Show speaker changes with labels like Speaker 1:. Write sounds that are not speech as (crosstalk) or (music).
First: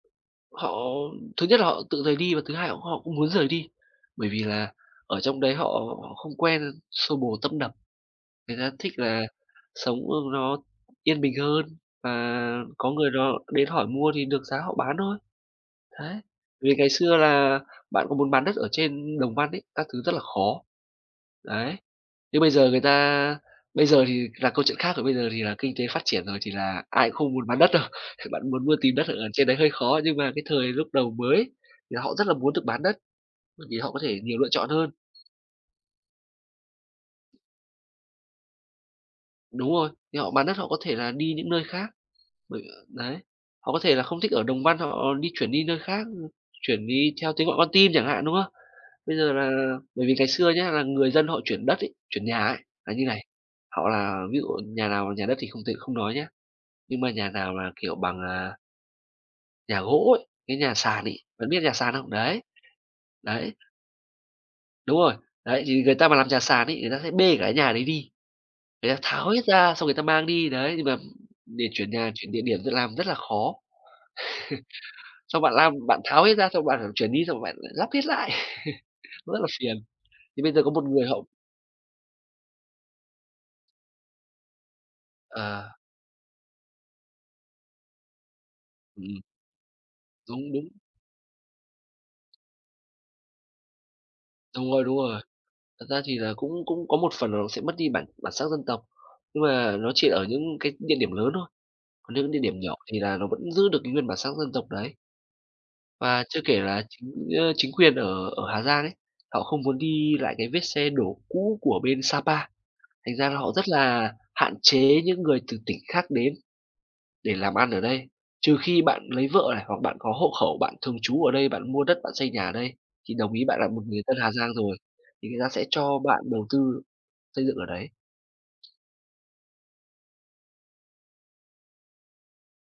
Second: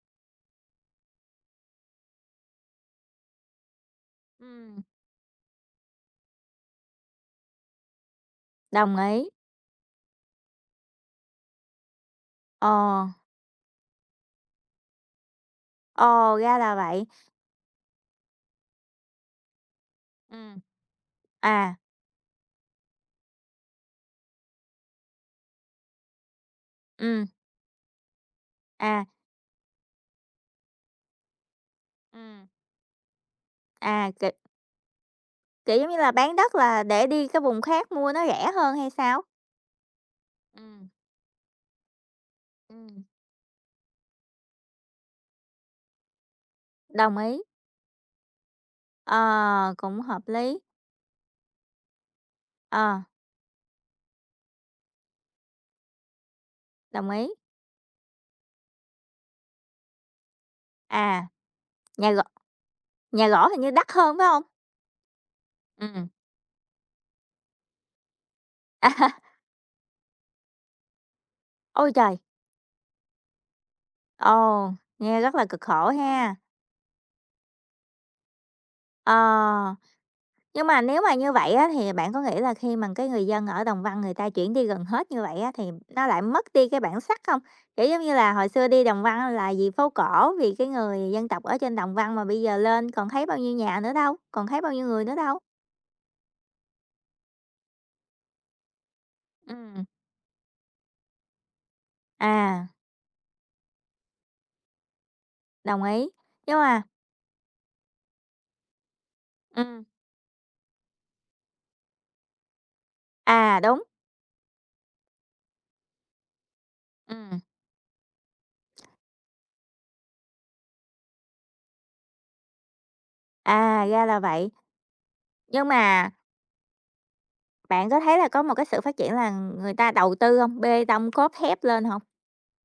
Speaker 1: Họ thứ nhất là họ tự rời đi và thứ hai họ họ cũng muốn rời đi. Bởi vì là
Speaker 2: Ừm.
Speaker 1: ở trong đấy họ họ không quen xô bồ tấp nập. Người ta thích
Speaker 2: Đồng
Speaker 1: là
Speaker 2: ý.
Speaker 1: sống, ơ, nó yên bình hơn và có
Speaker 2: Ờ.
Speaker 1: người đó đến hỏi mua thì được giá họ bán thôi. Đấy,
Speaker 2: Ờ, ra là
Speaker 1: vì ngày
Speaker 2: vậy.
Speaker 1: xưa là bạn có muốn bán đất ở trên Đồng Văn ấy, các thứ rất là
Speaker 2: Ừm.
Speaker 1: khó. Đấy.
Speaker 2: À.
Speaker 1: Nhưng bây giờ người ta bây giờ thì là câu chuyện khác rồi, bây giờ thì là kinh tế phát triển rồi thì là ai cũng
Speaker 2: Ừm.
Speaker 1: không muốn bán đất đâu. Bạn muốn mua, tìm
Speaker 2: À.
Speaker 1: đất ở trên đấy hơi khó, nhưng mà cái thời lúc đầu mới thì họ rất là
Speaker 2: Ừm.
Speaker 1: muốn được bán đất, bởi vì họ có
Speaker 2: À,
Speaker 1: thể
Speaker 2: kiểu
Speaker 1: nhiều lựa chọn hơn.
Speaker 2: kiểu giống như là, bán đất là để đi cái vùng khác mua nó rẻ hơn hay sao?
Speaker 1: Đúng rồi, thì họ bán đất họ có
Speaker 2: Ừm.
Speaker 1: thể là đi những nơi khác, bởi ờ,
Speaker 2: Ừm.
Speaker 1: đấy, họ có thể là không thích ở Đồng Văn, họ họ đi chuyển đi nơi khác, ư, chuyển đi
Speaker 2: Đồng
Speaker 1: theo
Speaker 2: ý.
Speaker 1: tiếng gọi con tim chẳng hạn, đúng không? Bây giờ
Speaker 2: Ờ,
Speaker 1: là
Speaker 2: cũng
Speaker 1: bởi vì
Speaker 2: hợp
Speaker 1: ngày xưa
Speaker 2: lý.
Speaker 1: nhá, là người dân họ chuyển đất ấy, chuyển nhà ấy là
Speaker 2: Ờ.
Speaker 1: như này, họ là ví dụ nhà nào nhà đất thì không tính không nói nhá, nhưng
Speaker 2: Đồng
Speaker 1: mà
Speaker 2: ý.
Speaker 1: nhà nào là, kiểu, bằng, à nhà gỗ ấy, cái nhà sàn ấy,
Speaker 2: À,
Speaker 1: bạn biết nhà sàn không?
Speaker 2: nhà g
Speaker 1: Đấy,
Speaker 2: nhà gỗ
Speaker 1: đấy.
Speaker 2: hình như đắt hơn, phải không?
Speaker 1: Đúng rồi. Đấy, thì người ta
Speaker 2: Ừm.
Speaker 1: mà làm nhà sàn ấy, người ta sẽ bê cả cái nhà đấy đi. Người ta
Speaker 2: À!
Speaker 1: tháo hết ra xong người ta mang đi, đấy, nhưng mà để chuyển
Speaker 2: Ôi
Speaker 1: nhà,
Speaker 2: trời!
Speaker 1: chuyển địa điểm d làm rất là khó. (laughs)
Speaker 2: Ồ, nghe rất
Speaker 1: Xong
Speaker 2: là
Speaker 1: bạn
Speaker 2: cực
Speaker 1: lam
Speaker 2: khổ
Speaker 1: bạn tháo
Speaker 2: ha.
Speaker 1: hết ra xong bạn phải chuyển đi xong bạn lắp hết lại. (laughs) Nó rất là
Speaker 2: Ờ,
Speaker 1: phiền. Thì bây giờ
Speaker 2: nhưng
Speaker 1: có
Speaker 2: mà
Speaker 1: một
Speaker 2: nếu
Speaker 1: người
Speaker 2: mà
Speaker 1: họ
Speaker 2: như vậy á thì bạn có nghĩ là khi mà cái người dân ở Đồng Văn người ta chuyển đi gần hết như vậy á thì
Speaker 1: Ờ.
Speaker 2: nó lại mất đi cái bản sắc không? Kiểu giống như là, hồi xưa đi Đồng Văn
Speaker 1: Ừm.
Speaker 2: á là vì phố cổ,
Speaker 1: Đúng,
Speaker 2: vì cái
Speaker 1: đúng.
Speaker 2: người dân tộc ở trên Đồng Văn, mà bây giờ lên còn thấy bao nhiêu nhà nữa đâu, còn thấy
Speaker 1: Đúng
Speaker 2: bao
Speaker 1: rồi,
Speaker 2: nhiêu
Speaker 1: đúng
Speaker 2: người nữa
Speaker 1: rồi.
Speaker 2: đâu?
Speaker 1: Thật ra thì là cũng cũng có một phần là nó sẽ mất đi bản bản sắc dân tộc, nhưng mà
Speaker 2: Ừm.
Speaker 1: nó chỉ ở những cái địa điểm lớn thôi. Còn những địa điểm
Speaker 2: À.
Speaker 1: nhỏ thì là nó vẫn giữ được cái nguyên bản sắc dân tộc đấy.
Speaker 2: Đồng ý,
Speaker 1: Và chưa
Speaker 2: nhưng
Speaker 1: kể
Speaker 2: mà
Speaker 1: là chính, ơ, chính quyền ở ở Hà Giang ấy, họ không muốn
Speaker 2: Ừm.
Speaker 1: đi lại cái vết xe đổ cũ của bên Sa Pa. Thành ra là họ
Speaker 2: À,
Speaker 1: rất
Speaker 2: đúng.
Speaker 1: là hạn chế những người từ tỉnh khác đến để
Speaker 2: Ừm.
Speaker 1: làm ăn ở đây, trừ khi bạn lấy vợ này hoặc bạn có hộ khẩu, bạn thường trú ở đây, bạn mua đất, bạn xây nhà ở đây, thì đồng ý bạn là một
Speaker 2: À,
Speaker 1: người
Speaker 2: ra
Speaker 1: dân
Speaker 2: là
Speaker 1: Hà
Speaker 2: vậy.
Speaker 1: Giang rồi, thì người ta sẽ
Speaker 2: Nhưng
Speaker 1: cho
Speaker 2: mà
Speaker 1: bạn đầu tư xây dựng ở đấy.
Speaker 2: Bạn có thấy là có một cái sự phát triển là người ta đầu tư hông, bê tông cốt thép lên hông?